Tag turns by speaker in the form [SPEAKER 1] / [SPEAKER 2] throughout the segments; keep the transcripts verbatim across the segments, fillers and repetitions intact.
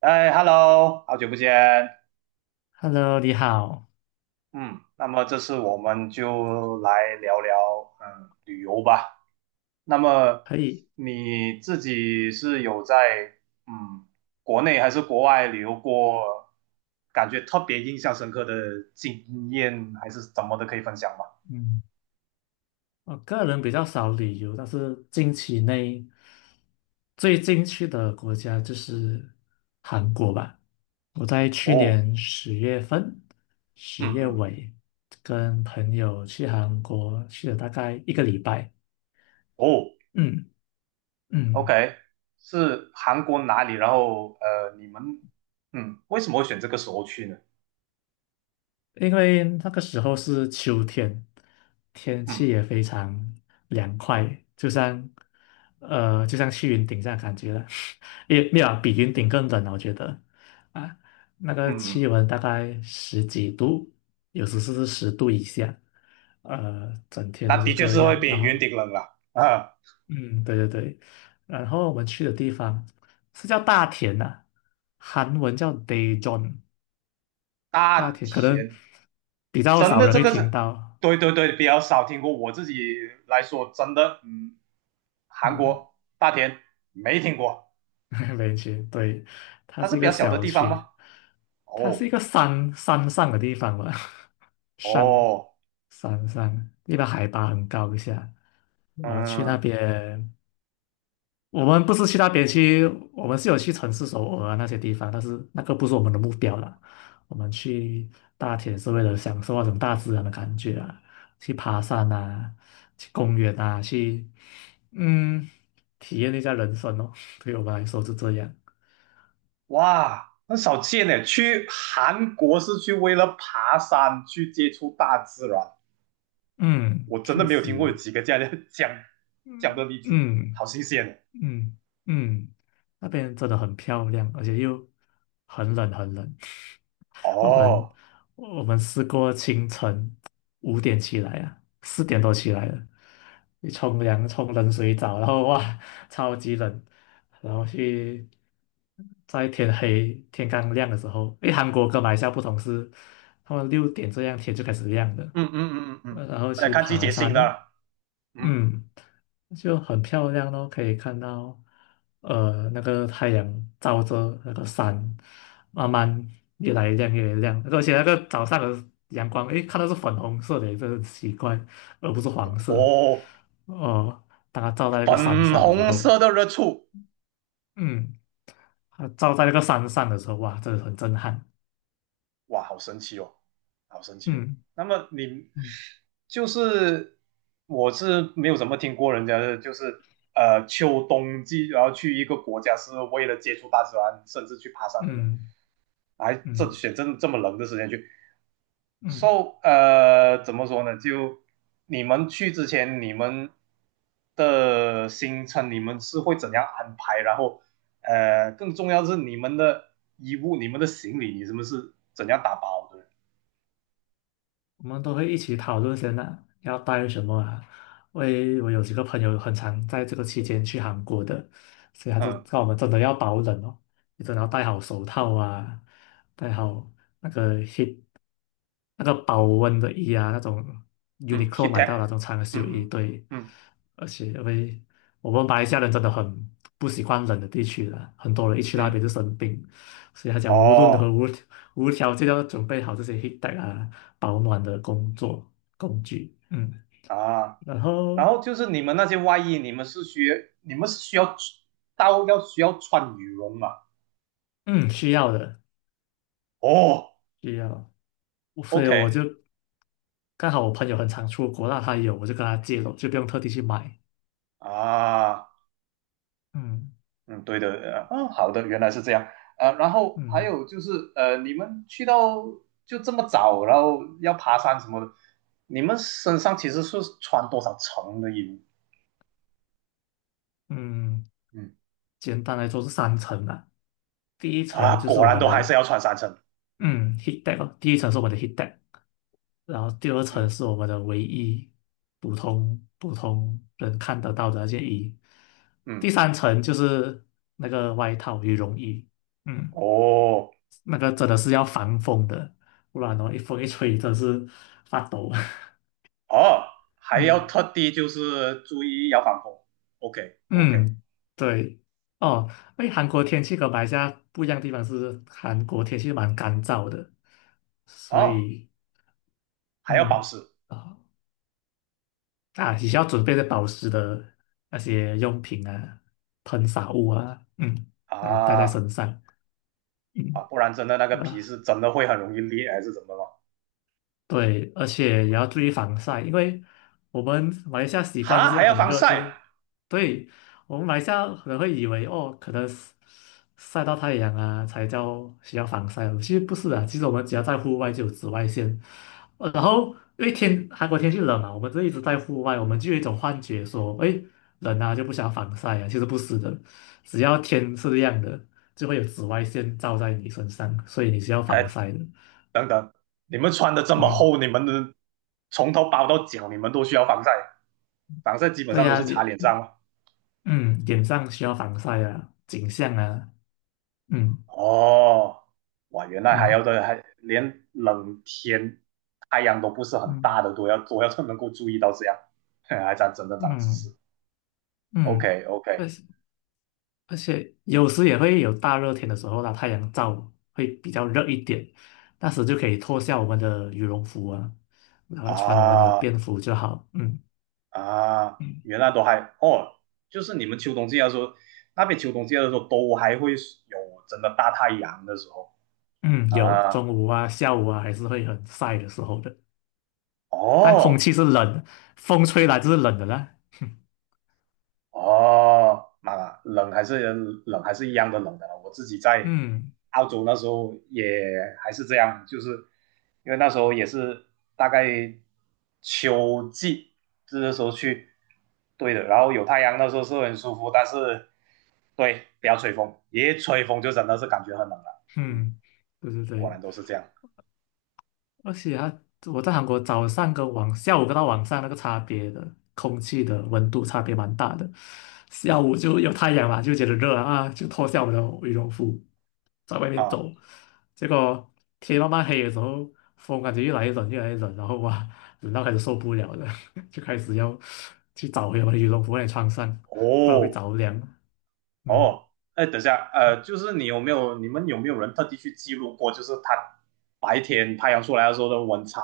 [SPEAKER 1] 哎，Hello，好久不见。
[SPEAKER 2] Hello，你好，
[SPEAKER 1] 嗯，那么这次我们就来聊聊嗯旅游吧。那么
[SPEAKER 2] 可以，
[SPEAKER 1] 你自己是有在嗯国内还是国外旅游过，感觉特别印象深刻的经验还是怎么的，可以分享吗？
[SPEAKER 2] 嗯，我个人比较少旅游，但是近期内最近去的国家就是韩国吧。我在去
[SPEAKER 1] 哦，
[SPEAKER 2] 年十月份、十
[SPEAKER 1] 嗯
[SPEAKER 2] 月
[SPEAKER 1] 嗯，
[SPEAKER 2] 尾跟朋友去韩国，去了大概一个礼拜。
[SPEAKER 1] 哦
[SPEAKER 2] 嗯嗯。
[SPEAKER 1] ，OK，是韩国哪里？然后呃，你们嗯为什么会选这个时候去呢？
[SPEAKER 2] 因为那个时候是秋天，天气
[SPEAKER 1] 嗯
[SPEAKER 2] 也非常凉快，就像呃，就像去云顶这样感觉了，也没有啊比云顶更冷啊我觉得啊，那个
[SPEAKER 1] 嗯
[SPEAKER 2] 气
[SPEAKER 1] 嗯。
[SPEAKER 2] 温大概十几度，有时是十度以下，呃，整天
[SPEAKER 1] 那
[SPEAKER 2] 都是
[SPEAKER 1] 的确
[SPEAKER 2] 这
[SPEAKER 1] 是会
[SPEAKER 2] 样。
[SPEAKER 1] 比
[SPEAKER 2] 然
[SPEAKER 1] 云
[SPEAKER 2] 后，
[SPEAKER 1] 顶冷了啊。
[SPEAKER 2] 嗯，对对对，然后我们去的地方是叫大田呐、啊，韩文叫 Daejeon。大
[SPEAKER 1] 大
[SPEAKER 2] 田可能
[SPEAKER 1] 田，
[SPEAKER 2] 比较
[SPEAKER 1] 真
[SPEAKER 2] 少
[SPEAKER 1] 的
[SPEAKER 2] 人
[SPEAKER 1] 这
[SPEAKER 2] 会
[SPEAKER 1] 个
[SPEAKER 2] 听
[SPEAKER 1] 是，
[SPEAKER 2] 到
[SPEAKER 1] 对对对，比较少听过。我自己来说，真的，嗯，韩
[SPEAKER 2] 嗯，
[SPEAKER 1] 国大田没听过，
[SPEAKER 2] 没去，对，它
[SPEAKER 1] 它
[SPEAKER 2] 是
[SPEAKER 1] 是
[SPEAKER 2] 一
[SPEAKER 1] 比
[SPEAKER 2] 个
[SPEAKER 1] 较小的
[SPEAKER 2] 小
[SPEAKER 1] 地方
[SPEAKER 2] 区，
[SPEAKER 1] 吗？
[SPEAKER 2] 它是
[SPEAKER 1] 哦
[SPEAKER 2] 一个山山上的地方吧，山
[SPEAKER 1] 哦，
[SPEAKER 2] 山上，一般海拔很高一下，然后去那
[SPEAKER 1] 嗯，
[SPEAKER 2] 边。我们不是去那边去，我们是有去城市首尔啊那些地方，但是那个不是我们的目标啦。我们去大田是为了享受那种大自然的感觉啊，去爬山啊，去公园啊，去嗯体验一下人生哦。对我们来说是这样，
[SPEAKER 1] 哇，很少见呢。去韩国是去为了爬山，去接触大自然。
[SPEAKER 2] 嗯，
[SPEAKER 1] 我真的
[SPEAKER 2] 确
[SPEAKER 1] 没有听过有
[SPEAKER 2] 实，
[SPEAKER 1] 几个这样的 讲讲的
[SPEAKER 2] 嗯，
[SPEAKER 1] 例子，好
[SPEAKER 2] 嗯。
[SPEAKER 1] 新鲜
[SPEAKER 2] 嗯嗯，那边真的很漂亮，而且又很冷很冷。
[SPEAKER 1] 哦。
[SPEAKER 2] 我们
[SPEAKER 1] 哦，
[SPEAKER 2] 我们试过清晨五点起来啊，四点多起来了，你冲凉冲冷水澡，然后哇，超级冷，然后去在天黑天刚亮的时候，因为韩国跟马来西亚不同是，他们六点这样天就开始亮了，
[SPEAKER 1] 嗯嗯嗯嗯嗯，嗯
[SPEAKER 2] 呃然后
[SPEAKER 1] 来
[SPEAKER 2] 去
[SPEAKER 1] 看季
[SPEAKER 2] 爬
[SPEAKER 1] 节性
[SPEAKER 2] 山哦，
[SPEAKER 1] 的。嗯，
[SPEAKER 2] 嗯。就很漂亮咯，可以看到，呃，那个太阳照着那个山，慢慢越来越亮，越来越亮。而且那个早上的阳光，诶，看到是粉红色的，这很奇怪，而不是黄色。
[SPEAKER 1] 哦，
[SPEAKER 2] 哦、当它照在那个山
[SPEAKER 1] 粉
[SPEAKER 2] 上的时
[SPEAKER 1] 红
[SPEAKER 2] 候，
[SPEAKER 1] 色的热醋，
[SPEAKER 2] 嗯，它照在那个山上的时候，哇，真的很震撼。
[SPEAKER 1] 哇，好神奇哦，好神奇哦。
[SPEAKER 2] 嗯
[SPEAKER 1] 那么你
[SPEAKER 2] 嗯
[SPEAKER 1] 就是我是没有怎么听过人家的，就是呃秋冬季，然后去一个国家是为了接触大自然，甚至去爬山的人，
[SPEAKER 2] 嗯
[SPEAKER 1] 还这
[SPEAKER 2] 嗯
[SPEAKER 1] 选这这么冷的时间去。
[SPEAKER 2] 嗯。
[SPEAKER 1] so 呃，怎么说呢？就你们去之前，你们的行程你们是会怎样安排？然后呃，更重要的是你们的衣物、你们的行李，你们是怎样打包的？
[SPEAKER 2] 我们都会一起讨论先啊，要带什么啊？因为我有几个朋友很常在这个期间去韩国的，所以他就
[SPEAKER 1] 嗯
[SPEAKER 2] 告我们真的要保冷哦，你真的要戴好手套啊，戴好那个 heat 那个保温的衣啊，那种
[SPEAKER 1] 嗯 h
[SPEAKER 2] Uniqlo
[SPEAKER 1] i t
[SPEAKER 2] 买
[SPEAKER 1] a e
[SPEAKER 2] 到的那种长袖衣，
[SPEAKER 1] 嗯嗯
[SPEAKER 2] 对，
[SPEAKER 1] 嗯
[SPEAKER 2] 而且因为我们马来西亚人真的很不喜欢冷的地区的，很多人一去那边
[SPEAKER 1] 嗯，
[SPEAKER 2] 就生病，所以他讲无论如何
[SPEAKER 1] 哦
[SPEAKER 2] 无无条件要准备好这些 heat tech 啊保暖的工作工具，嗯，
[SPEAKER 1] 啊，
[SPEAKER 2] 然
[SPEAKER 1] 然
[SPEAKER 2] 后
[SPEAKER 1] 后就是你们那些外衣，你们是需要你们是需要到要需要穿羽绒嘛？
[SPEAKER 2] 嗯需要的
[SPEAKER 1] 哦
[SPEAKER 2] 需要，所以
[SPEAKER 1] ，OK
[SPEAKER 2] 我就刚好我朋友很常出国，那他有我就跟他借了，就不用特地去买，
[SPEAKER 1] 啊。
[SPEAKER 2] 嗯
[SPEAKER 1] 嗯，对的，呃嗯，好的，原来是这样，呃，然后还
[SPEAKER 2] 嗯
[SPEAKER 1] 有就是，呃，你们去到就这么早，然后要爬山什么的，你们身上其实是穿多少层的衣服？
[SPEAKER 2] 嗯，
[SPEAKER 1] 嗯，
[SPEAKER 2] 简单来说是三层啊。第一
[SPEAKER 1] 啊，
[SPEAKER 2] 层就是
[SPEAKER 1] 果
[SPEAKER 2] 我
[SPEAKER 1] 然
[SPEAKER 2] 们
[SPEAKER 1] 都还是
[SPEAKER 2] 的
[SPEAKER 1] 要穿三层。嗯
[SPEAKER 2] 嗯 heat deck 哦，第一层是我们的 heat deck，然后第二层
[SPEAKER 1] 嗯
[SPEAKER 2] 是我们的唯一普通普通人看得到的那件衣，第
[SPEAKER 1] 嗯，
[SPEAKER 2] 三层就是那个外套羽绒衣，嗯，
[SPEAKER 1] 哦
[SPEAKER 2] 那个真的是要防风的，不然哦一风一吹真是发抖。
[SPEAKER 1] 哦，还要
[SPEAKER 2] 嗯
[SPEAKER 1] 特地就是注意要防风。OK OK，
[SPEAKER 2] 嗯，对哦，哎，韩国天气跟马来西亚不一样的地方是，韩国天气蛮干燥的，所
[SPEAKER 1] 哦，
[SPEAKER 2] 以
[SPEAKER 1] 还要保
[SPEAKER 2] 嗯。
[SPEAKER 1] 湿。
[SPEAKER 2] 啊。啊，你需要准备的保湿的那些用品啊、喷洒物啊，嗯，来带在
[SPEAKER 1] 啊
[SPEAKER 2] 身上，
[SPEAKER 1] 啊，
[SPEAKER 2] 嗯，
[SPEAKER 1] 不然真的那个皮
[SPEAKER 2] 那
[SPEAKER 1] 是真的会很容易裂还是怎么了？
[SPEAKER 2] 对，而且也要注意防晒，因为我们马来西亚习惯就
[SPEAKER 1] 哈，
[SPEAKER 2] 是
[SPEAKER 1] 还要
[SPEAKER 2] 很
[SPEAKER 1] 防
[SPEAKER 2] 热，就
[SPEAKER 1] 晒？
[SPEAKER 2] 是对我们马来西亚可能会以为哦，可能是晒到太阳啊才叫需要防晒，其实不是的，其实我们只要在户外就有紫外线，呃然后因为天韩国天气冷啊，我们就一直在户外，我们就有一种幻觉说，哎，冷啊就不想要防晒啊，其实不是的，只要天是亮的，就会有紫外线照在你身上，所以你是要防
[SPEAKER 1] 呃，
[SPEAKER 2] 晒的，
[SPEAKER 1] 等等，你们穿的这么
[SPEAKER 2] 嗯。
[SPEAKER 1] 厚，你们的从头包到脚，你们都需要防晒，防晒基本
[SPEAKER 2] 对
[SPEAKER 1] 上都
[SPEAKER 2] 呀，
[SPEAKER 1] 是
[SPEAKER 2] 你
[SPEAKER 1] 擦脸上嘛。
[SPEAKER 2] 嗯，脸上需要防晒啊，颈项啊，嗯
[SPEAKER 1] 哦，哇，原来还要
[SPEAKER 2] 嗯
[SPEAKER 1] 的，还连冷天太阳都不是很
[SPEAKER 2] 嗯
[SPEAKER 1] 大的都要都要能够注意到这样，还长真的长知
[SPEAKER 2] 嗯
[SPEAKER 1] 识。OK
[SPEAKER 2] 嗯，
[SPEAKER 1] OK，
[SPEAKER 2] 而且而且有时也会有大热天的时候啦，太阳照会比较热一点，那时就可以脱下我们的羽绒服啊，然后穿我们的
[SPEAKER 1] 啊
[SPEAKER 2] 便服就好。嗯
[SPEAKER 1] 啊，
[SPEAKER 2] 嗯
[SPEAKER 1] 原来都还哦，就是你们秋冬季的时候，那边秋冬季的时候都还会有真的大太阳的时候
[SPEAKER 2] 嗯，有
[SPEAKER 1] 啊
[SPEAKER 2] 中午啊、下午啊，还是会很晒的时候的，但空
[SPEAKER 1] 哦。
[SPEAKER 2] 气是冷的，风吹来就是冷的啦。
[SPEAKER 1] 哦，妈呀，冷还是冷还是一样的冷的了。我自己在
[SPEAKER 2] 嗯
[SPEAKER 1] 澳洲那时候也还是这样，就是因为那时候也是大概秋季，这时候去，对的。然后有太阳，那时候是很舒服，但是对，不要吹风，一吹风就真的是感觉很冷了。嗯，
[SPEAKER 2] 嗯，对对
[SPEAKER 1] 果
[SPEAKER 2] 对，
[SPEAKER 1] 然都是这样
[SPEAKER 2] 而且啊，我在韩国早上跟晚下午跟到晚上那个差别的空气的温度差别蛮大的，下午就有太阳嘛，就觉得热啊，就脱下我的羽绒服在外面
[SPEAKER 1] 啊。
[SPEAKER 2] 走，结果天慢慢黑的时候，风感觉越来越冷越来越冷，然后哇，冷到开始受不了了，就开始要去找回我的羽绒服来穿上，不然会
[SPEAKER 1] 哦，
[SPEAKER 2] 着凉。嗯
[SPEAKER 1] 哦，哎，等一下，呃，就是你有没有，你们有没有人特地去记录过，就是它白天太阳出来的时候的温差，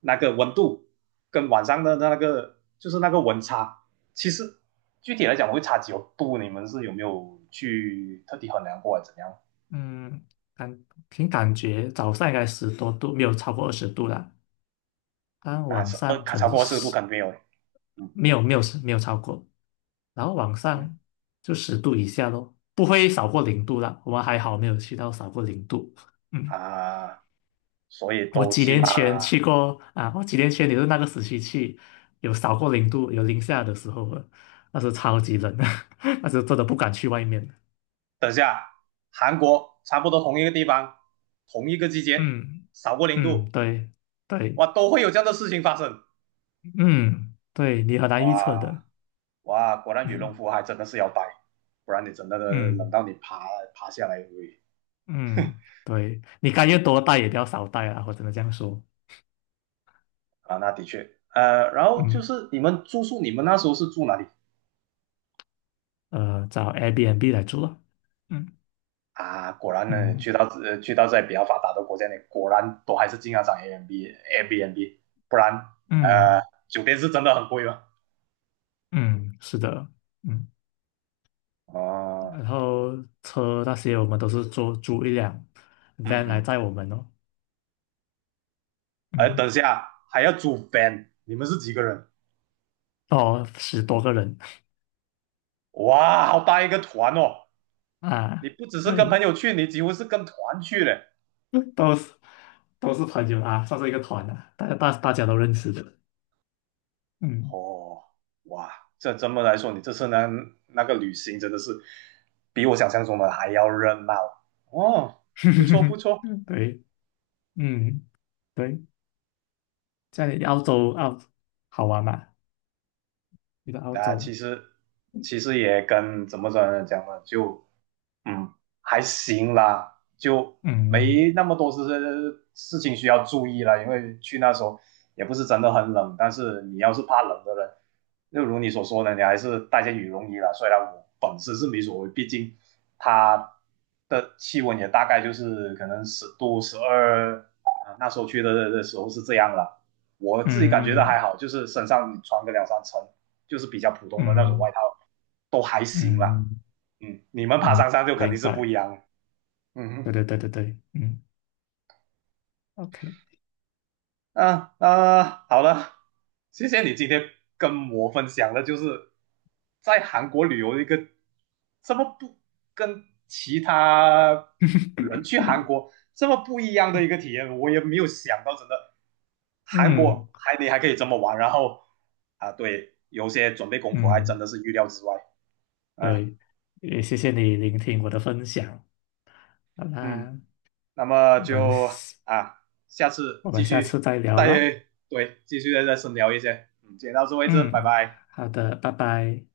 [SPEAKER 1] 那个温度跟晚上的那个，就是那个温差，其实具体来讲会差几度，你们是有没有去特地衡量过，怎样？
[SPEAKER 2] 嗯，感凭感觉早上应该十多度，没有超过二十度啦。但
[SPEAKER 1] 那
[SPEAKER 2] 往
[SPEAKER 1] 是呃，
[SPEAKER 2] 上可
[SPEAKER 1] 超
[SPEAKER 2] 能是
[SPEAKER 1] 过四十度
[SPEAKER 2] 十，
[SPEAKER 1] 肯定没有，嗯
[SPEAKER 2] 没有没有没有超过，然后往
[SPEAKER 1] 嗯
[SPEAKER 2] 上就十度以下咯，不会少过零度啦。我们还好没有去到少过零度。嗯，
[SPEAKER 1] 啊，所以
[SPEAKER 2] 我
[SPEAKER 1] 都
[SPEAKER 2] 几
[SPEAKER 1] 起
[SPEAKER 2] 年
[SPEAKER 1] 码，
[SPEAKER 2] 前去过啊，我几年前也是那个时期去，有少过零度，有零下的时候了，那时候超级冷，那时候真的不敢去外面。
[SPEAKER 1] 等一下，韩国差不多同一个地方，同一个季节，
[SPEAKER 2] 嗯
[SPEAKER 1] 少过零
[SPEAKER 2] 嗯，
[SPEAKER 1] 度。
[SPEAKER 2] 对对，
[SPEAKER 1] 哇，都会有这样的事情发生。
[SPEAKER 2] 嗯对，你很难预测
[SPEAKER 1] 哇
[SPEAKER 2] 的。
[SPEAKER 1] 哇，果然羽绒
[SPEAKER 2] 嗯
[SPEAKER 1] 服还真的是要带，不然你真的冷
[SPEAKER 2] 嗯
[SPEAKER 1] 到你爬爬下来喂
[SPEAKER 2] 嗯，对，你该越多带也不要少带啊，我只能这样说。
[SPEAKER 1] 啊，那的确。呃，然后就
[SPEAKER 2] 嗯，
[SPEAKER 1] 是你们住宿，你们那时候是住哪里
[SPEAKER 2] 呃，找 Airbnb 来住了。嗯
[SPEAKER 1] 啊？果然呢，去
[SPEAKER 2] 嗯
[SPEAKER 1] 到呃去到在比较发达的国家呢，你果然都还是经常涨 a M b n b a b n b 不然呃
[SPEAKER 2] 嗯
[SPEAKER 1] 酒店是真的很贵了。
[SPEAKER 2] 嗯，是的，嗯，
[SPEAKER 1] 哦，
[SPEAKER 2] 然后车那些我们都是租租一辆
[SPEAKER 1] 嗯
[SPEAKER 2] van 来
[SPEAKER 1] 嗯，
[SPEAKER 2] 载我们哦。
[SPEAKER 1] 哎，
[SPEAKER 2] 嗯，
[SPEAKER 1] 等一下还要租 van，你们是几个人？
[SPEAKER 2] 哦，十多个人
[SPEAKER 1] 哇，好大一个团哦！你
[SPEAKER 2] 啊，
[SPEAKER 1] 不只是跟
[SPEAKER 2] 对，
[SPEAKER 1] 朋友去，你几乎是跟团去嘞。
[SPEAKER 2] 都是都是朋友啊，算是一个团啊，大家大大家都认识的。嗯，
[SPEAKER 1] 哦，哇，这这么来说，你这次呢那个旅行真的是比我想象中的还要热闹哦，不错不 错。
[SPEAKER 2] 对，嗯对，在澳洲澳好玩嘛？你的澳
[SPEAKER 1] 那、
[SPEAKER 2] 洲，
[SPEAKER 1] 其实其实也跟怎么怎么讲呢，就嗯，还行啦，就
[SPEAKER 2] 嗯
[SPEAKER 1] 没那么多事事情需要注意了，因为去那时候也不是真的很冷，但是你要是怕冷的人，就如你所说的，你还是带件羽绒衣啦。虽然我本身是没所谓，毕竟它的气温也大概就是可能十度、十二，啊，那时候去的的时候是这样了。我自己感觉到还
[SPEAKER 2] 嗯
[SPEAKER 1] 好，就是身上穿个两三层，就是比较普通的那种外
[SPEAKER 2] 嗯
[SPEAKER 1] 套，都还行啦。
[SPEAKER 2] 嗯。
[SPEAKER 1] 嗯，你们爬
[SPEAKER 2] 嗯，
[SPEAKER 1] 山上就肯定
[SPEAKER 2] 明
[SPEAKER 1] 是不一
[SPEAKER 2] 白。
[SPEAKER 1] 样了。嗯
[SPEAKER 2] 对对对对对，嗯，OK，
[SPEAKER 1] 哼，啊啊，好了，谢谢你今天跟我分享的，就是在韩国旅游的一个这么不跟其他人去 韩国这么不一样的一个体验，我也没有想到，真的韩
[SPEAKER 2] 嗯
[SPEAKER 1] 国还你还可以这么玩，然后啊，对，有些准备功夫还真
[SPEAKER 2] 嗯，
[SPEAKER 1] 的是预料之外啊，
[SPEAKER 2] 对，也谢谢你聆听我的分享。好
[SPEAKER 1] 嗯。
[SPEAKER 2] 啦，
[SPEAKER 1] 那么
[SPEAKER 2] 我们
[SPEAKER 1] 就啊，下次
[SPEAKER 2] 我
[SPEAKER 1] 继
[SPEAKER 2] 们下次
[SPEAKER 1] 续
[SPEAKER 2] 再聊
[SPEAKER 1] 再。
[SPEAKER 2] 啦。
[SPEAKER 1] 对，继续再深聊一些。嗯，今天到此为止，拜
[SPEAKER 2] 嗯，
[SPEAKER 1] 拜。
[SPEAKER 2] 好的，拜拜。